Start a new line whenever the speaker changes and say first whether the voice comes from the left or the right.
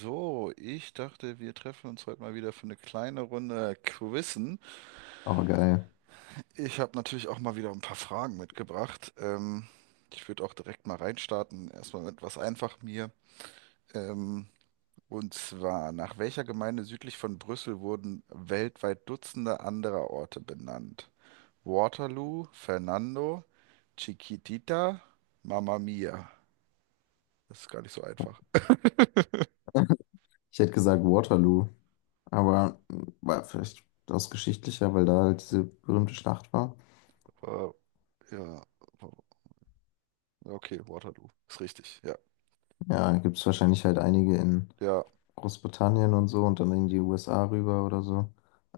right: So, ich dachte, wir treffen uns heute mal wieder für eine kleine Runde Quizzen.
left: Aber geil.
right: Ich habe natürlich auch mal wieder ein paar Fragen mitgebracht. Ich würde auch direkt mal reinstarten. Erstmal mit was einfach mir. Ähm, und zwar, nach welcher Gemeinde südlich von Brüssel wurden weltweit Dutzende anderer Orte benannt? Waterloo, Fernando, Chiquitita, Mamma Mia. Das ist gar nicht so einfach.
left: Ich hätte gesagt Waterloo, aber war vielleicht aus geschichtlicher, weil da halt diese berühmte Schlacht war.
right: Äh, ja, okay, Waterloo. Ist richtig, ja.
left: Ja, gibt es wahrscheinlich halt einige in
right: Ja,
left: Großbritannien und so und dann in die USA rüber oder so.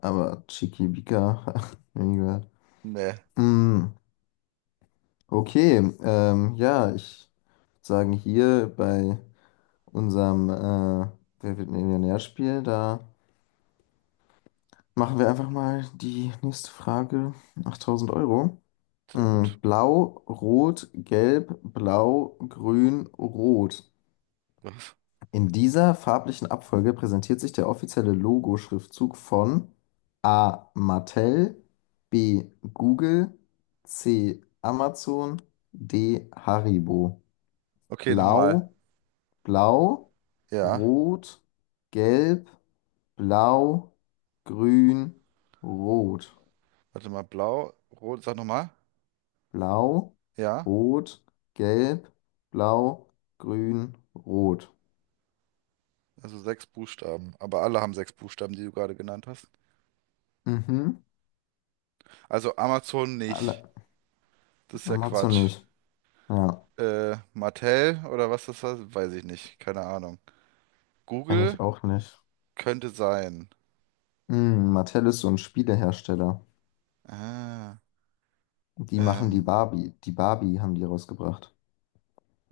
left: Aber Chiquibika, nie gehört.
right: nee,
left: Mm, okay, ja, ich würd sagen hier bei unserem Wer wird Millionär-Spiel, da machen wir einfach mal die nächste Frage, 8000 Euro.
right: sehr
left: Mm,
right: gut.
left: blau, rot, gelb, blau, grün, rot.
right: Was?
left: In dieser farblichen Abfolge präsentiert sich der offizielle Logo-Schriftzug von A. Mattel, B. Google, C. Amazon, D. Haribo.
right: Okay, nochmal.
left: Blau, Blau,
right: Ja,
left: rot, gelb, blau, grün, rot.
right: warte mal, blau, rot, sag nochmal.
left: Blau,
right: Ja,
left: rot, gelb, blau, grün, rot.
right: also sechs Buchstaben. Aber alle haben sechs Buchstaben, die du gerade genannt hast.
left: Mhm.
right: Also Amazon
left: Alle.
right: nicht. Das ist ja
left: Matzo
right: Quatsch.
left: nicht. Ja,
right: Mattel oder was das war, weiß ich nicht. Keine Ahnung.
left: kenne ich
right: Google
left: auch nicht.
right: könnte sein.
left: Hm, Mattel ist so ein Spielehersteller.
right: Ah,
left: Die machen die
right: ähm,
left: Barbie. Die Barbie haben die rausgebracht.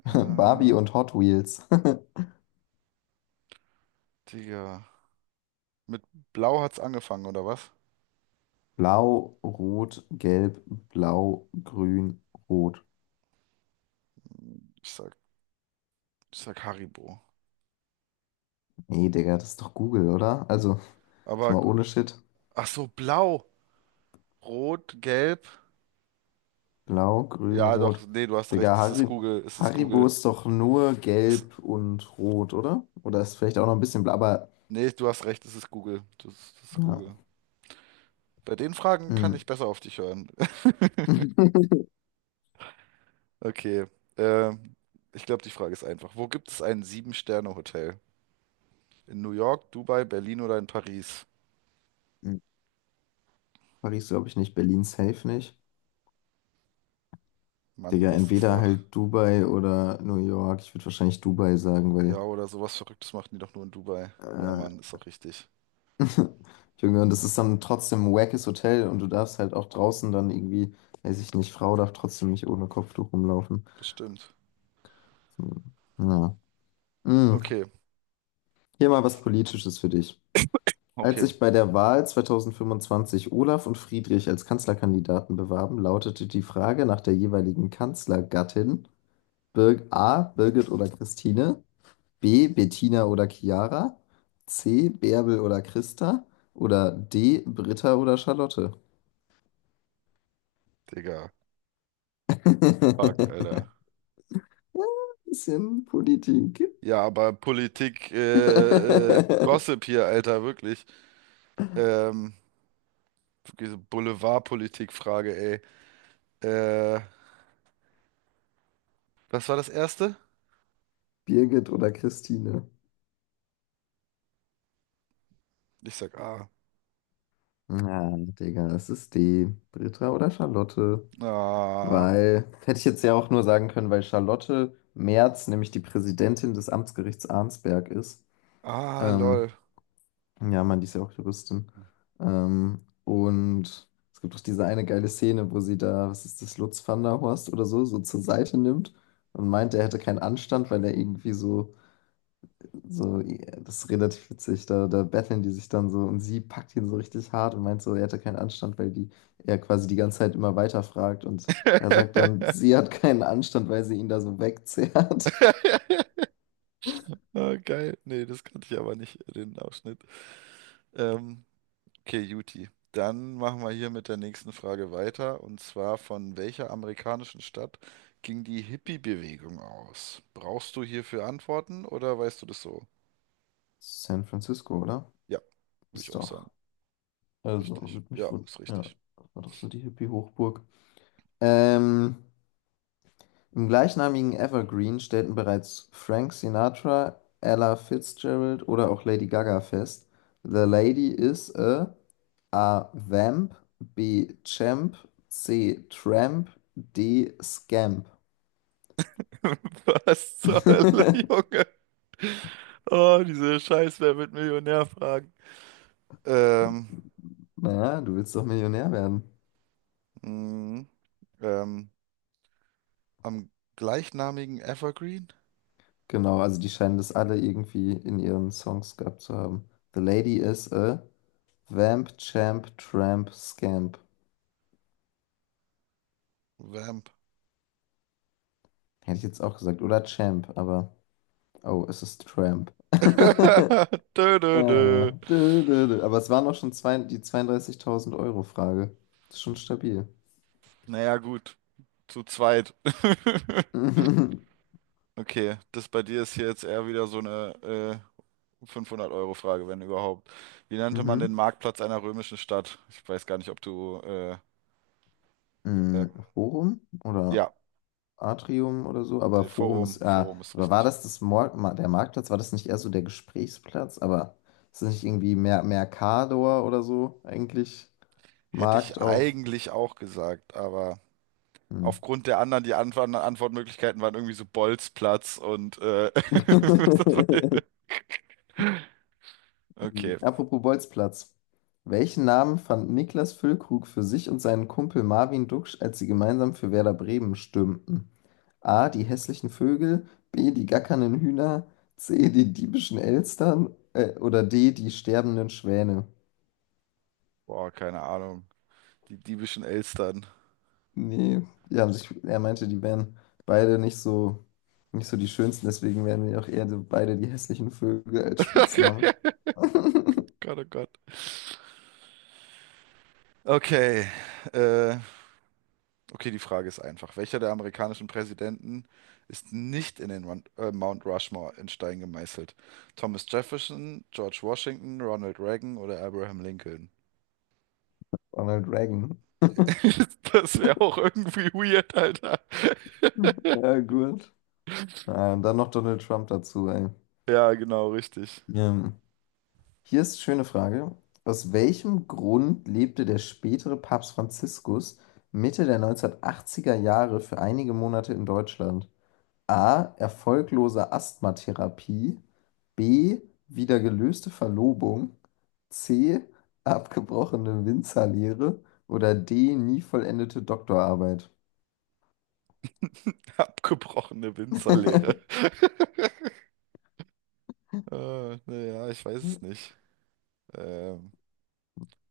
left: Barbie
right: ah,
left: und Hot Wheels.
right: Digga. Mit blau hat's angefangen, oder was?
left: Blau, rot, gelb, blau, grün, rot.
right: Ich sag, Ich sag Haribo.
left: Nee, Digga, das ist doch Google, oder? Also, jetzt
right: Aber,
left: mal ohne Shit.
right: ach so, blau, rot, gelb.
left: Blau, grün,
right: Ja,
left: rot.
right: doch, nee, du hast recht,
left: Digga,
right: es ist
left: Harry,
right: Google, es ist
left: Haribo
right: Google.
left: ist doch nur
right: Es,
left: gelb und rot, oder? Oder ist vielleicht auch noch ein bisschen blau, aber
right: Nee, du hast recht, es ist Google. Das ist
left: ja.
right: Google. Bei den Fragen kann
left: Hm.
right: ich besser auf dich hören. Okay, ähm, ich glaube, die Frage ist einfach. Wo gibt es ein Sieben-Sterne-Hotel? In New York, Dubai, Berlin oder in Paris?
left: Hm. Paris glaube ich nicht, Berlin safe nicht.
right: Mann,
left: Digga,
right: das ist
left: entweder
right: doch.
left: halt Dubai oder New York. Ich würde wahrscheinlich Dubai sagen,
right: Ja,
left: weil
right: oder sowas Verrücktes machen die doch nur in Dubai. Ja, Mann,
left: äh,
right: ist doch richtig.
left: Junge, und das ist dann trotzdem ein wackes Hotel und du darfst halt auch draußen dann irgendwie, weiß ich nicht, Frau darf trotzdem nicht ohne Kopftuch rumlaufen.
right: Bestimmt.
left: Hm. Ja. Hm.
right: Okay,
left: Hier mal was Politisches für dich. Als
right: okay.
left: sich bei der Wahl 2025 Olaf und Friedrich als Kanzlerkandidaten bewarben, lautete die Frage nach der jeweiligen Kanzlergattin Bir A. Birgit oder Christine, B. Bettina oder Chiara, C. Bärbel oder Christa oder D. Britta oder Charlotte.
right: Digga. Fuck, Alter.
left: Bisschen Politik.
right: Ja, aber Politik, Gossip hier, Alter, wirklich. Ähm, diese Boulevardpolitik-Frage, ey. Äh, Was war das erste?
left: Birgit oder Christine?
right: Ich sag A.
left: Na, Digga, es ist D. Britta oder Charlotte?
right: Ah.
left: Weil, hätte ich jetzt ja auch nur sagen können, weil Charlotte Merz nämlich die Präsidentin des Amtsgerichts Arnsberg ist.
right: Ah,
left: Ähm,
right: lol.
left: ja, man, die ist ja auch Juristin. Und es gibt doch diese eine geile Szene, wo sie da, was ist das, Lutz van der Horst oder so, so zur Seite nimmt und meint, er hätte keinen Anstand, weil er irgendwie so, ja, das ist relativ witzig. Da, da betteln die sich dann so und sie packt ihn so richtig hart und meint so, er hätte keinen Anstand, weil die er quasi die ganze Zeit immer weiterfragt und er sagt dann, sie hat keinen Anstand, weil sie ihn da so wegzerrt.
right: Ah, geil. Nee, das kannte ich aber nicht, den Ausschnitt. Ähm, okay, Juti. Dann machen wir hier mit der nächsten Frage weiter. Und zwar, von welcher amerikanischen Stadt ging die Hippie-Bewegung aus? Brauchst du hierfür Antworten oder weißt du das so?
left: San Francisco, oder?
right: Ja, würde ich
left: Ist
right: auch
left: doch.
right: sagen.
left: Also,
right: Richtig.
left: würde mich
right: Ja,
left: wohl.
right: ist
left: Ja,
right: richtig.
left: das war doch so die Hippie-Hochburg. Ähm, im gleichnamigen Evergreen stellten bereits Frank Sinatra, Ella Fitzgerald oder auch Lady Gaga fest. The lady is a. A. Vamp. B. Champ. C. Tramp. D. Scamp.
right: Was zur Hölle, Junge? Oh, diese Scheiß, wer wird Millionär fragen? Ähm,
left: Naja, du willst doch Millionär werden.
right: mh, ähm, am gleichnamigen Evergreen?
left: Genau, also die scheinen das alle irgendwie in ihren Songs gehabt zu haben. The lady is a Vamp, Champ, Tramp, Scamp.
right: Vamp.
left: Hätte ich jetzt auch gesagt. Oder Champ, aber. Oh, es ist Tramp.
right: Dö, dö, dö.
left: Dö, dö, dö. Aber es waren auch schon zwei, die 32000 Euro Frage. Ist schon stabil.
right: Naja, gut, zu zweit.
left: Mhm.
right: Okay, das bei dir ist hier jetzt eher wieder so eine 500-Euro-Frage, wenn überhaupt. Wie nannte man den Marktplatz einer römischen Stadt? Ich weiß gar nicht, ob du. Äh,
left: Hm, Forum oder
right: ja,
left: Atrium oder so, aber
right: nee,
left: Forum ist,
right: Forum ist
left: aber war
right: richtig.
left: das das der Marktplatz? War das nicht eher so der Gesprächsplatz? Aber ist das nicht irgendwie Mercador oder so eigentlich?
right: Hätte ich
left: Markt auf.
right: eigentlich auch gesagt, aber
left: Hm.
right: aufgrund der anderen, die Antwortmöglichkeiten waren irgendwie so Bolzplatz und
left: Mhm.
right: okay,
left: Apropos Bolzplatz. Welchen Namen fand Niklas Füllkrug für sich und seinen Kumpel Marvin Duksch, als sie gemeinsam für Werder Bremen stürmten? A. Die hässlichen Vögel, B. Die gackernden Hühner, C. Die diebischen Elstern oder D. Die sterbenden Schwäne?
right: boah, keine Ahnung. Die diebischen Elstern.
left: Nee, die haben sich, er meinte, die wären beide nicht so, nicht so die schönsten, deswegen wären wir auch eher so beide die hässlichen Vögel als Spitzname.
right: Gott, oh Gott. Okay, äh, okay, die Frage ist einfach. Welcher der amerikanischen Präsidenten ist nicht in den Mount Rushmore in Stein gemeißelt? Thomas Jefferson, George Washington, Ronald Reagan oder Abraham Lincoln?
left: Ronald Reagan.
right: Das wäre auch irgendwie weird, Alter.
left: Ja, gut. Ah, und dann noch Donald Trump dazu, ey.
right: Ja, genau, richtig.
left: Ähm, hier ist eine schöne Frage. Aus welchem Grund lebte der spätere Papst Franziskus Mitte der 1980er Jahre für einige Monate in Deutschland? A. Erfolglose Asthmatherapie. B. Wieder gelöste Verlobung. C. Abgebrochene Winzerlehre. Oder D. Nie vollendete Doktorarbeit.
right: Abgebrochene Winzerlehre. Naja, ich weiß es nicht. Ähm,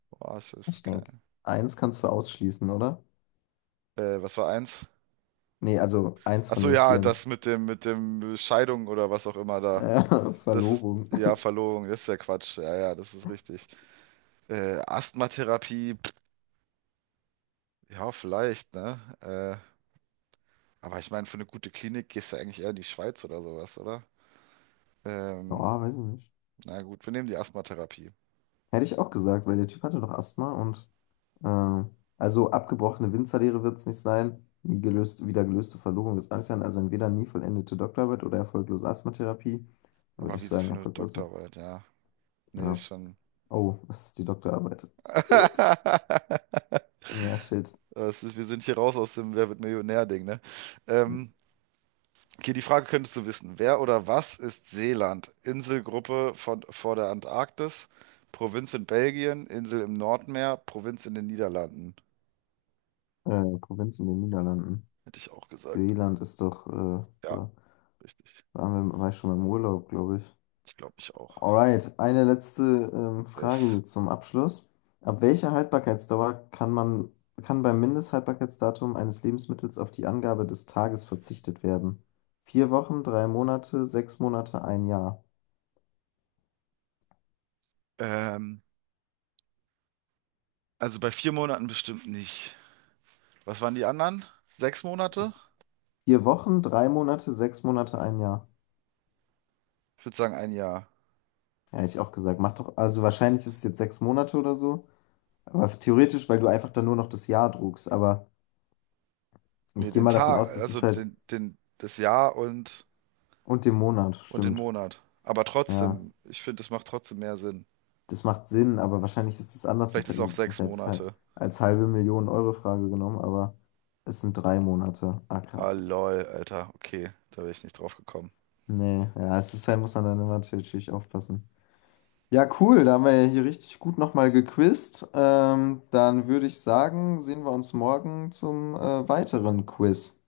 right: boah, ich weiß
left: Ich denke,
right: kein.
left: eins kannst du ausschließen, oder?
right: Was war eins?
left: Nee, also eins
right: Ach
left: von
right: so,
left: den
right: ja,
left: vieren.
right: das mit dem Scheidung oder was auch immer da. Das ist,
left: Verlobung.
right: ja, Verlobung, das ist ja Quatsch. Ja, ja, das ist richtig. Asthmatherapie, pff, ja, vielleicht, ne? Aber ich meine, für eine gute Klinik gehst du eigentlich eher in die Schweiz oder sowas, oder? Ähm,
left: Ja, weiß ich nicht.
right: Na gut, wir nehmen die Asthmatherapie.
left: Hätte ich auch gesagt, weil der Typ hatte doch Asthma und äh, also abgebrochene Winzerlehre wird es nicht sein, nie gelöst, wieder gelöste Verlobung wird es auch nicht sein, also entweder nie vollendete Doktorarbeit oder erfolglose Asthmatherapie, würde
right: Aber
left: ich
right: wieso
left: sagen,
right: für eine
left: erfolglose.
right: Doktorarbeit? Ja, nee, ist
left: Ja.
right: schon.
left: Oh, es ist die Doktorarbeit. Ups. Ja, shit.
right: Das ist, wir sind hier raus aus dem Wer wird Millionär-Ding, ne? Ähm, okay, die Frage könntest du wissen. Wer oder was ist Seeland? Inselgruppe von, vor der Antarktis, Provinz in Belgien, Insel im Nordmeer, Provinz in den Niederlanden.
left: Provinz in den Niederlanden.
right: Hätte ich auch gesagt.
left: Seeland ist doch,
right: Ja,
left: da
right: richtig.
left: waren wir, war ich schon mal im Urlaub, glaube ich.
right: Ich glaube, ich auch.
left: Alright, eine letzte Frage
right: Yes.
left: hier zum Abschluss. Ab welcher Haltbarkeitsdauer kann man, kann beim Mindesthaltbarkeitsdatum eines Lebensmittels auf die Angabe des Tages verzichtet werden? Vier Wochen, drei Monate, 6 Monate, ein Jahr.
right: Ähm, also bei vier Monaten bestimmt nicht. Was waren die anderen? Sechs Monate?
left: Ist 4 Wochen, 3 Monate, sechs Monate, ein Jahr.
right: Ich würde sagen ein Jahr.
left: Ja, hätte ich auch gesagt. Macht doch, also wahrscheinlich ist es jetzt 6 Monate oder so. Aber theoretisch, weil du einfach dann nur noch das Jahr druckst. Aber ich
right: Nee,
left: gehe
right: den
left: mal davon
right: Tag,
left: aus, das
right: also
left: ist halt
right: das Jahr
left: und den Monat,
right: und den
left: stimmt.
right: Monat. Aber
left: Ja.
right: trotzdem, ich finde, es macht trotzdem mehr Sinn.
left: Das macht Sinn, aber wahrscheinlich ist es anders,
right: Vielleicht
left: sonst
right: ist
left: hätten
right: auch
left: die das nicht
right: sechs
left: als,
right: Monate.
left: als halbe Million Euro Frage genommen, aber es sind 3 Monate. Ah,
right: Ah,
left: krass.
right: lol, Alter. Okay, da wäre ich nicht drauf gekommen.
left: Nee, ja, es ist halt, muss man dann immer natürlich aufpassen. Ja, cool, da haben wir ja hier richtig gut nochmal gequizt. Dann würde ich sagen, sehen wir uns morgen zum weiteren Quiz.